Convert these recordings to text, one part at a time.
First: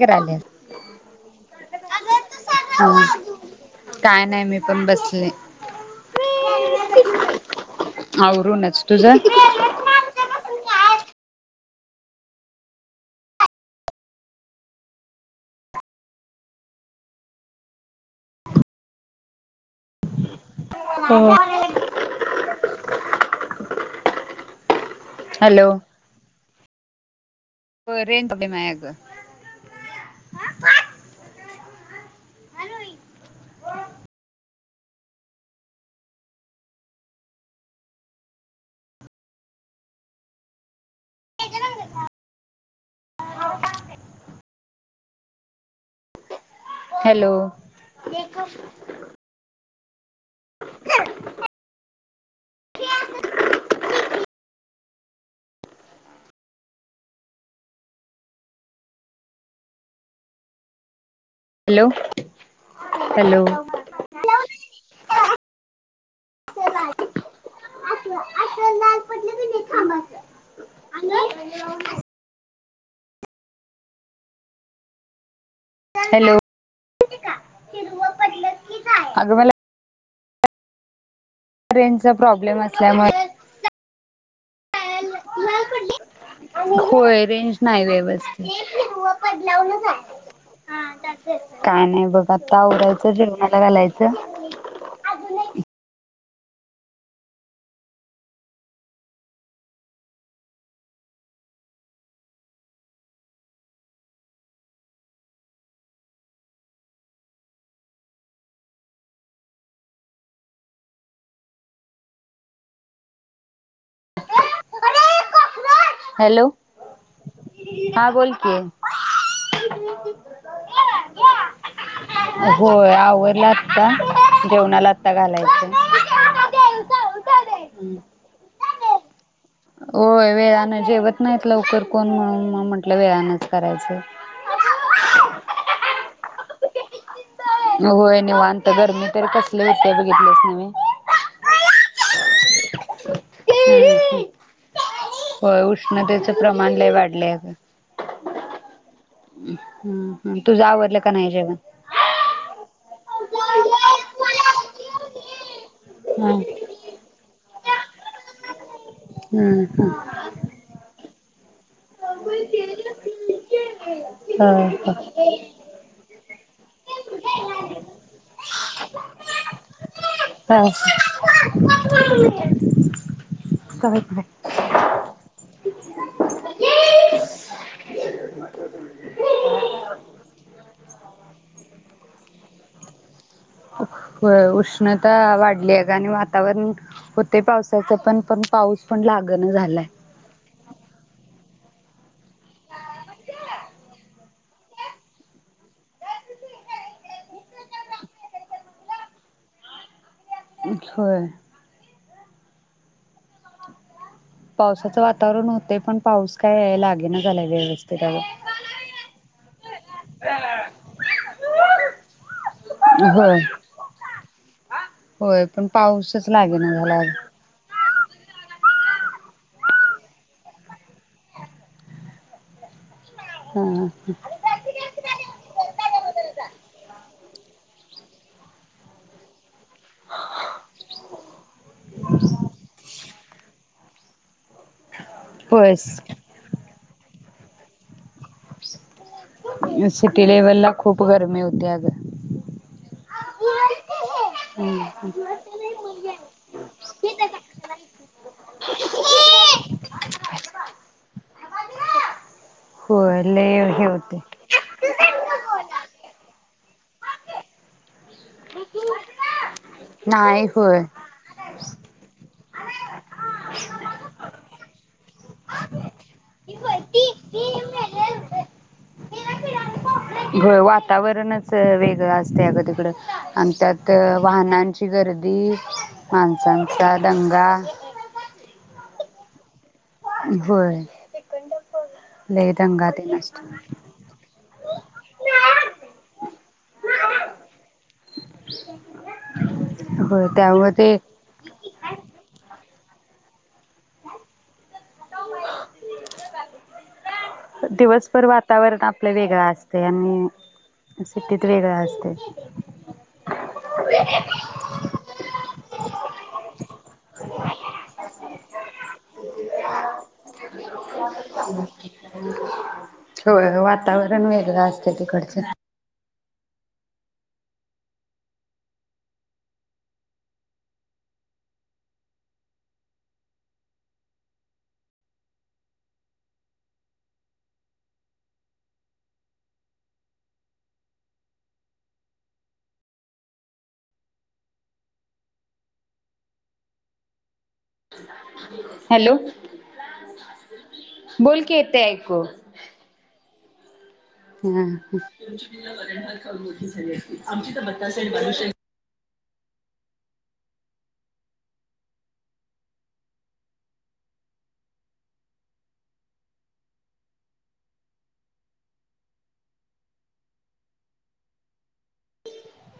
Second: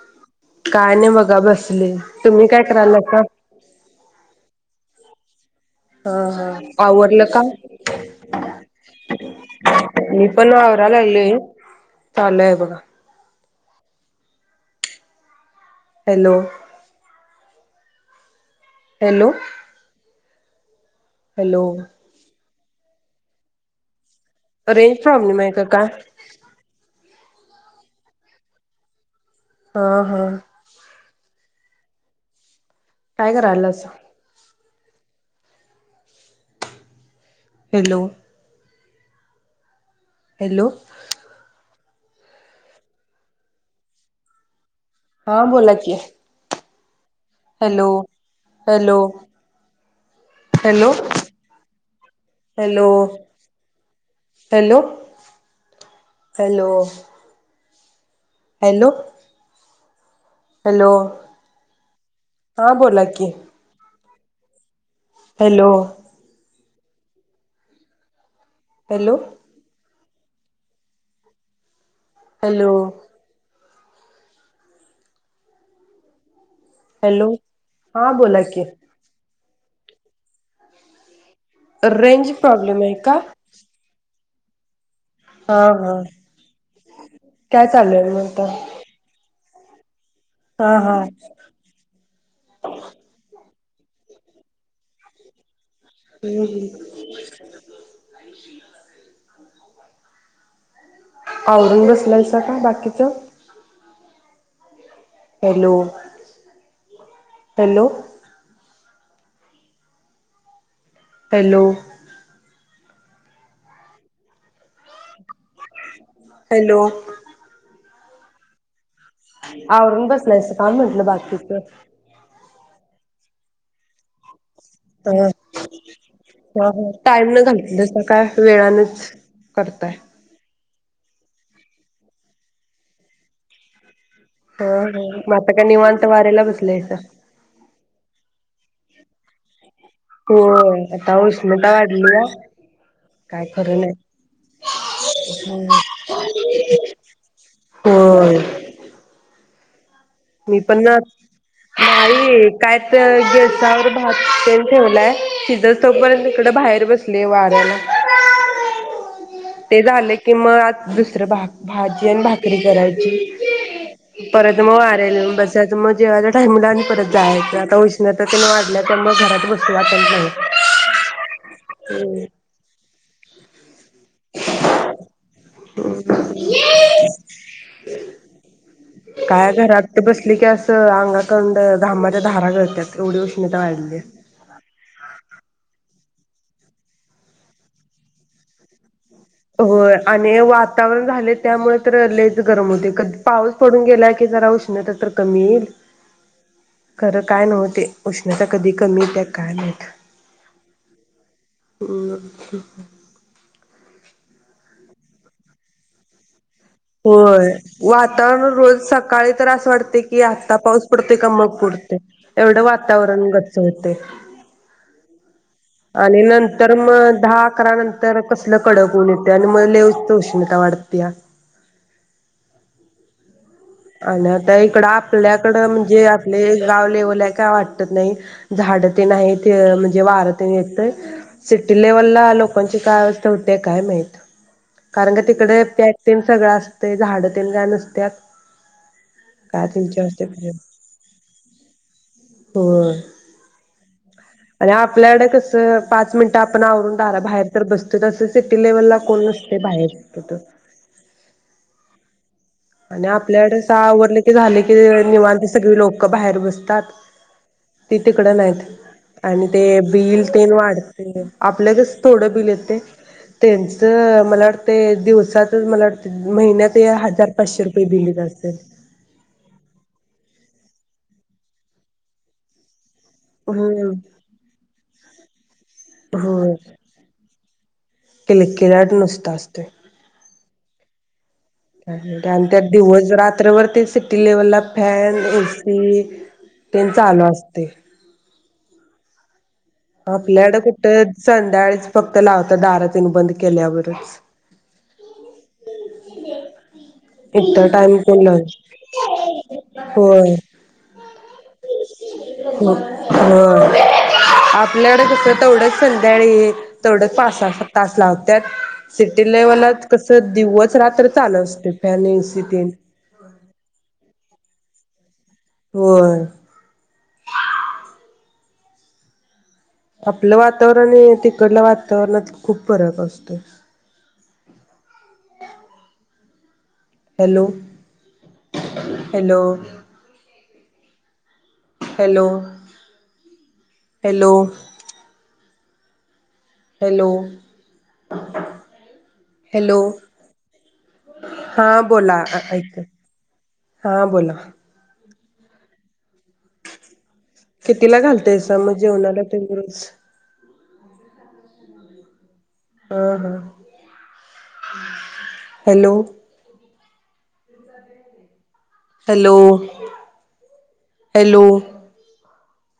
करायले काय नाही बघा बसले तुम्ही काय करायले आता काय नाही मी पण बसले हा हा आवरलं का आवरूनच तुझं मी पण आवरायला लागलेय. चालू हाय बघा. हॅलो हॅलो हॅलो अरे प्रॉब्लेम आहे का काय? बरेतेआहेत माया त हा हा टायगर आला अस हॅलो हॅलो हा बोला की, hello hello hello hello, hello, hello hello hello hello hello हा बोला की hello [inaudible] hello [inaudible] hello [unintelligible] hello hello hello, हा बोला की, अगं मला रेंजचा रेंज प्रॉब्लेम आहे का? असल्यामुळे हा हा होय, रेंज काय नाय चालू आहे मग आता? व्यवस्थित [inaudible] हा हा काय नाय बघ आता आवरायचं जेव आलं घालायचं [inaudible] आवरून बसलायसा का बाकीचं? हॅलो हॅलो हॅलो हॅलो हां बोल की, आवरून बसलायस का म्हंटलं बाकीचं होय, आवरल आता टाइम न घांतलं तर काय वेळानंच होय वेळानं जेवत नाहीत लवकर कोण म्हणून म म्हटलं वेळानंच करायचं तर मग आता काय निवांत? वाऱ्याला बसलंय इथं होय निवांत, गरमी तर कसली होते बघितलीस होय आता उष्णता वाढलीया काय खरं नाय नव्हे. होय हूं उष्णतेचं प्रमाण लय वाढलंय अगं. होय [inaudible] हम्म मी तुझं पण आवरलं आत, का नाही जेवण? नाही काय तर गेसावर [unintelligible] ठेवलाय शिजस तोपर्यंत हम्म इकडं बाहेर बस लई वाढवलाय... हम्म ते हम्म. झाले की म आज दुसर भाग... भाजी आणि भाकरी करायची परत म आत येऊन बसायचं मग जेवयचा टाईम [inaudible] कुठ जायच आता उष्णता पण वाढल्या तर मग घरात बसु वाटत पण नाही.... ह ह. काय घरात बसली की अस... त अंगाकंड घामाच्या धारा गळत्यात एवढी उष्ण होय उष्णता वाढली आहे आणि वात वातावरण होतय पावसाचं पण पण पाऊस पण लागण झालाय होय आणि हे वातावरण झाले त्यामुळे तर लइच गरम होते कधी पाऊस पडून गेला की जरा उष्णता तर कमी येईल खरं काय नव्ह ते उष्णता कधी कमी त्होत्या काय माहित होय [inaudible] पावसाचं वातावरण होतय पण पाऊस काय लागेना झालाय होय व्यवस्थित अग वातावरण रोज सकाळी तर अस वाटते कि आत्ता पाऊस पडतोय का मग पडतोय एवढं वातावरण होय गच्च होतंय होय पण आणि पाऊसच लागेना नंतर झाला मग दहा अकरा नंतर... तर कसलं कडक ऊन येतय आणि मग लईच उष्णता वाढतीया. अग आण आता इकडं आपल्याकडं म्हणजे आपले गाव लेवल काय वाटत नाही झाड ते नाहीत म्हणजे वार ते येतंय. सिटी लेव्हलला लोकांची काय? [unintelligible] काय माहित? कारण का तिकडे होय पॅटिंग सगळं अस ते झाड ते काय नसत्या.... कायते विचारते सिटी म्हणजे लेव्हलला खूप गरमी होती अग होय आणि आपल्याकडे कस पाच मिनिट आपण आवरून दारा बाहेर तर बसतो तस सिटी लेव्हलला कोण नसते बाहेर तिथं.. आणि होय आपल्याकड अस लय हे होते आवरलं की झाले की निवांत सगळी लोक बाहेर बस दात ते तिकडं नाहीत आणि ते बिल नाही तेन होय वाढते आपल कसं थोडं बिल येत त्यांच मला वाटतय दिवसाचच मला वाटत महिन्याच हजार.... पाचशे रुपये बिल येत असेल... होये वातावरणच वेगळं असतय अगं तिकडं आणि होय त्यात वाहनांची गर् [inaudible] होय माणसांचा दंगा [unintelligible] नुसत असतोय होय. आणि लय त्यात दंगा दिवस तेन असतो रात्रभर ते सिटी लेव्हलला फॅन एसी तेन चालू असतय. [inaudible] आपल्याकड त्यामुळे कुठ ते संध्याकाळीच फक्त लावतात दारात. बद केल्यावरच इतर टाइम कोण दिवसभर लावत वातावरण आपल वेगळ असतय होय. आणि सिटीत वेगळ असतय. स तेवढच संध्याकाळी तेवढच पा तास लावत सिटी लेव्हलत कस दिवस रात्र चालु असते फॅन एसी तेन च् तिकडच होय आपल वातावरण तिकडला वातावरणात खूप फरक असतोय. Hello hello hello hello hello hello hello बोल की हा येते बोला ऐकू ऐकते. हा बोला. [inaudible] मोठी झाली अस आमची तर कितीला बट्टासे आणि घालतायस बालुशाही मग [unintelligible] हा हा हा हॅलो हॅलो हॅलो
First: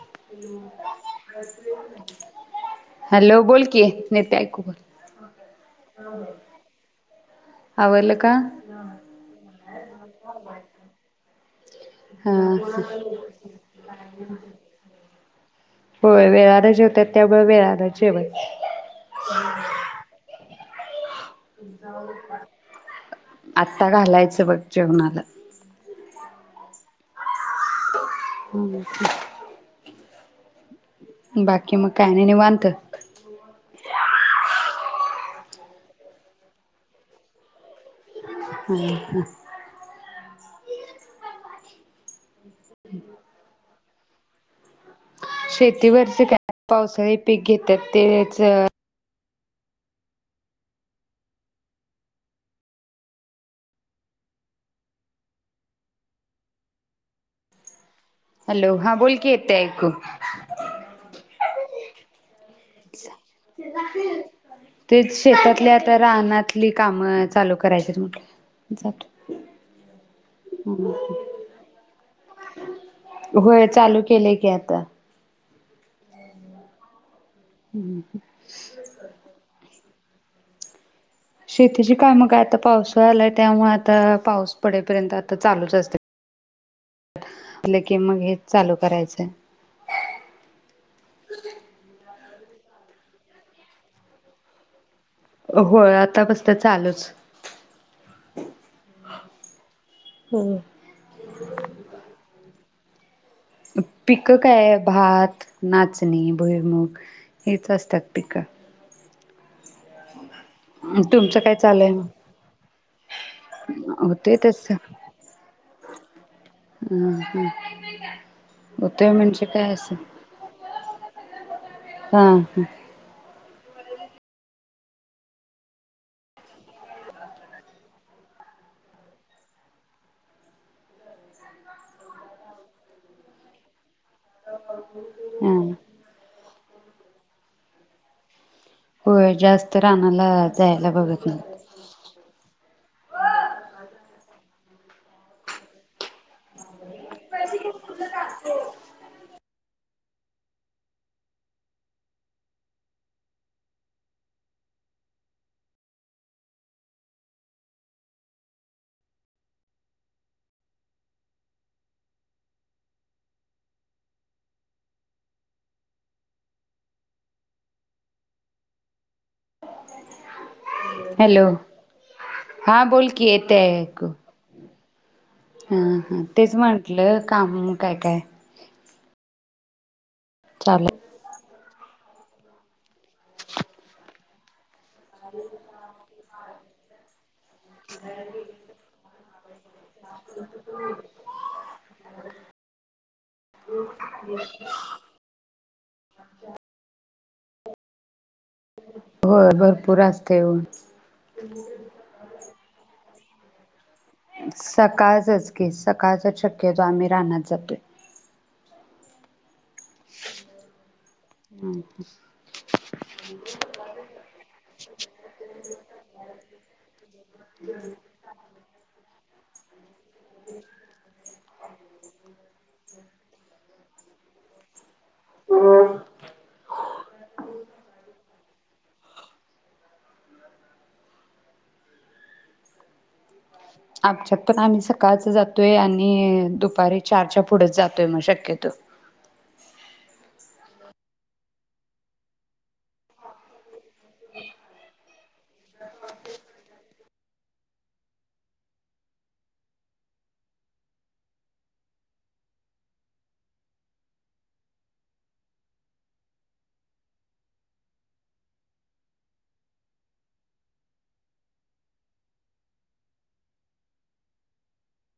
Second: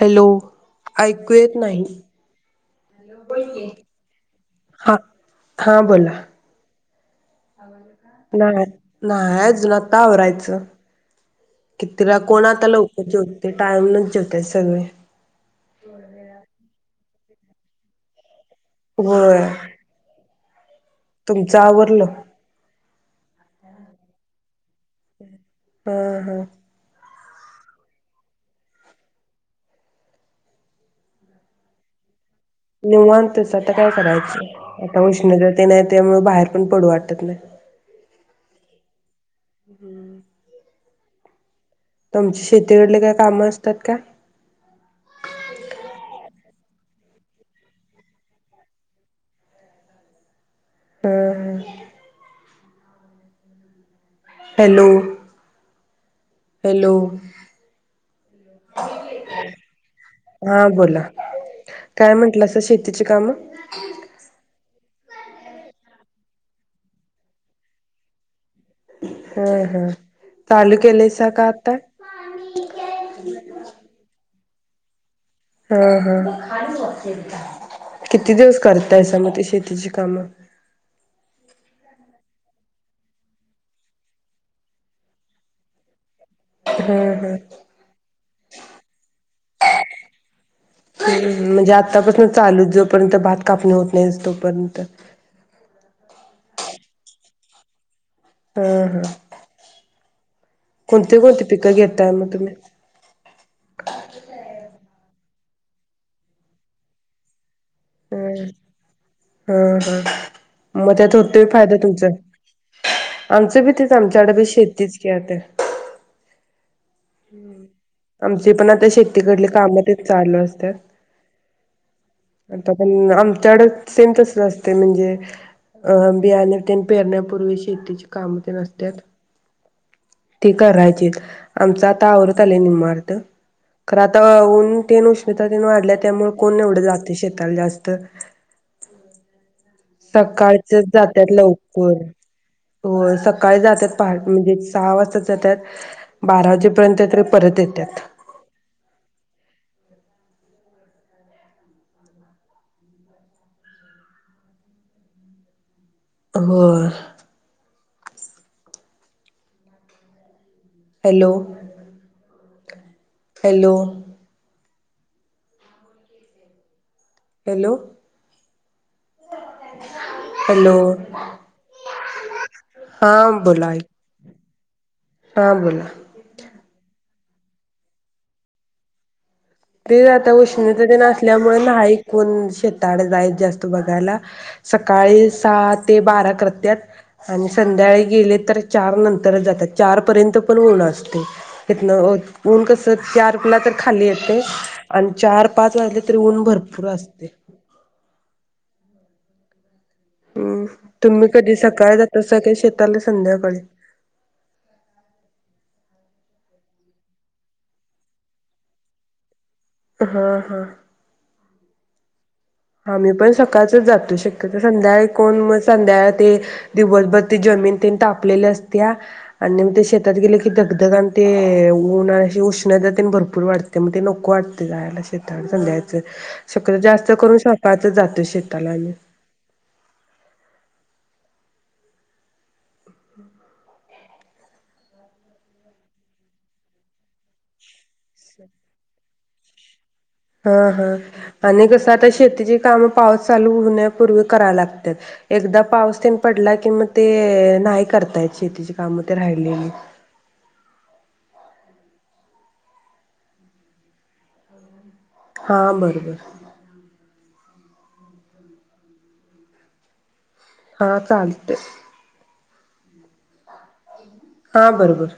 हॅलो ऐकू येत नाही हॅलो बोल की येते ऐकू बोल हा हा बोला आवरलं का नाह्य नाय अजून आता आवरायच. कि तिला हा कोण आता लवकर जेवते टाईमलाच जेवतय सगळे. हो लय आरे तर त्यामुळे वेलाण जेवा होय. तुमचं आवरलं आत्ता घालायच बघ. जेवणाला हा हा [inaudible] बाकी म काय नाही निवांत निवांतच आता काय करायच. आता उष्णता ते नाही त्यामुळे बाहेर पण पडू वाटत नाय. हां हां [unintelligible] शेतीकडलं काय काम अस त्यात काय शेतीवरचे काय पावसाळी पीक घेतात तेचं हा हा हॅलो हॅलो हॅलो हा बोलं की येतंय ऐकू हा बोला काय म्हंटलंस शेतीच कामं तेच शेतातील आता रानातली कामं चालू करायचे म्हटले हं हं चालू केलंयसा का आता [unintelligible] होय चालू केले की ता हा हा किती दिवस करताय समती शछेतीची कामं शेतीची काय म काय आता पावसा आलाय त्यामुळे आता पाऊस पडेपर्यंत आता चालूच असते. हम्म म्हटलं की मग हे चालू करायचंय होय हम् म्हणजे आतापसून चालू जो पर्यंत भात कापणी होत नाही तो पर्यंत हो आता बसता चालूच होय होय. कोणती कोणती पिकं घेताय मग तुम्ही पिकं काय आहे भात नाचणी भईमुूग हीच असतात पिकं. हा हा मग त्यात तुमचं होतं काय फायदा चालूय मग तुमचा, आमचं बी तेच आमच्याकड होतय बी तस शेतीच की अता ह आमचे पण आता होतय शेतीकडली म्हणजे काय काम असं तेच चालला असतात हा ह आता पण आम तेडयात सेम तस असते म्हणजे अ बियाणे तेन पेरण्यापूर्वी शेतीचे काम ते नसतेत ते करायचेत. आमचा आता आवरत आलाय निमअरद खरं आताऊन तेन उष्मिता हा तेन वाढल्या त्यामुळे कोण एवढं जाते शेताला जास्त होय जास्त रानाला सकाळच्याच जायला बघत जातात नाही लवकर सकाळी जातात पहा म्हणजे सहा वाजता जातात बारा वाजेपर्यंत तरी परत येतात. हो hello hello hello hello hello हा बोल कि येत बोला ऐक हा हा तेच मत कलं काम काय काय तेच आाता उष्णता चालू तेन असल्यामुळे मून शेताड जाय जास्त बघायला सकाळी सहा ते बारा करत्यात आणि संध्याळी गेले तर चार नंतरच जातात चारपर्यंत पण ऊन असतय तिथन उ ऊन कसं चार कुला तर खाली येत आणि चार पाच वाजले तरी ऊन भरपूर असते. हो भरपूर असतय ऊन हम तुम्ही कधी सकाळी जात्यासा काय शेत संध्याकाळी सकाळचच की, सकाळचा शक्यतो आम्ही रानात जातो हा हा ह हा मी पण सकाळचच जातो शकत्योतर संध्याकाळी कोण मग संध्या ते दिवसभर त जमीन तेन तापलेली असततीया आणि निम ते शेत कधी गेले की धगधग आणि ते ते उन्हा अशी उष्ण जात भरपूर वाटते मग ते नको वाटते जायला संध्याकाळी शक्यतो जातो शेतालाआणि आमच्यात पण आम्ही सकाळच जातोय आणि दुपारी चारच्या पुढेच जातो. न शक्यतो हा हा आणि कसं आता शेतीची काम पाऊस चालू होण्यापूर्वी कराय लागतात एकदा पाऊस तेन पडला कि, म ते नाही करतायत शेतीची काम ते राहिलेली. हा बरोबर हा चालतय हा बरोबर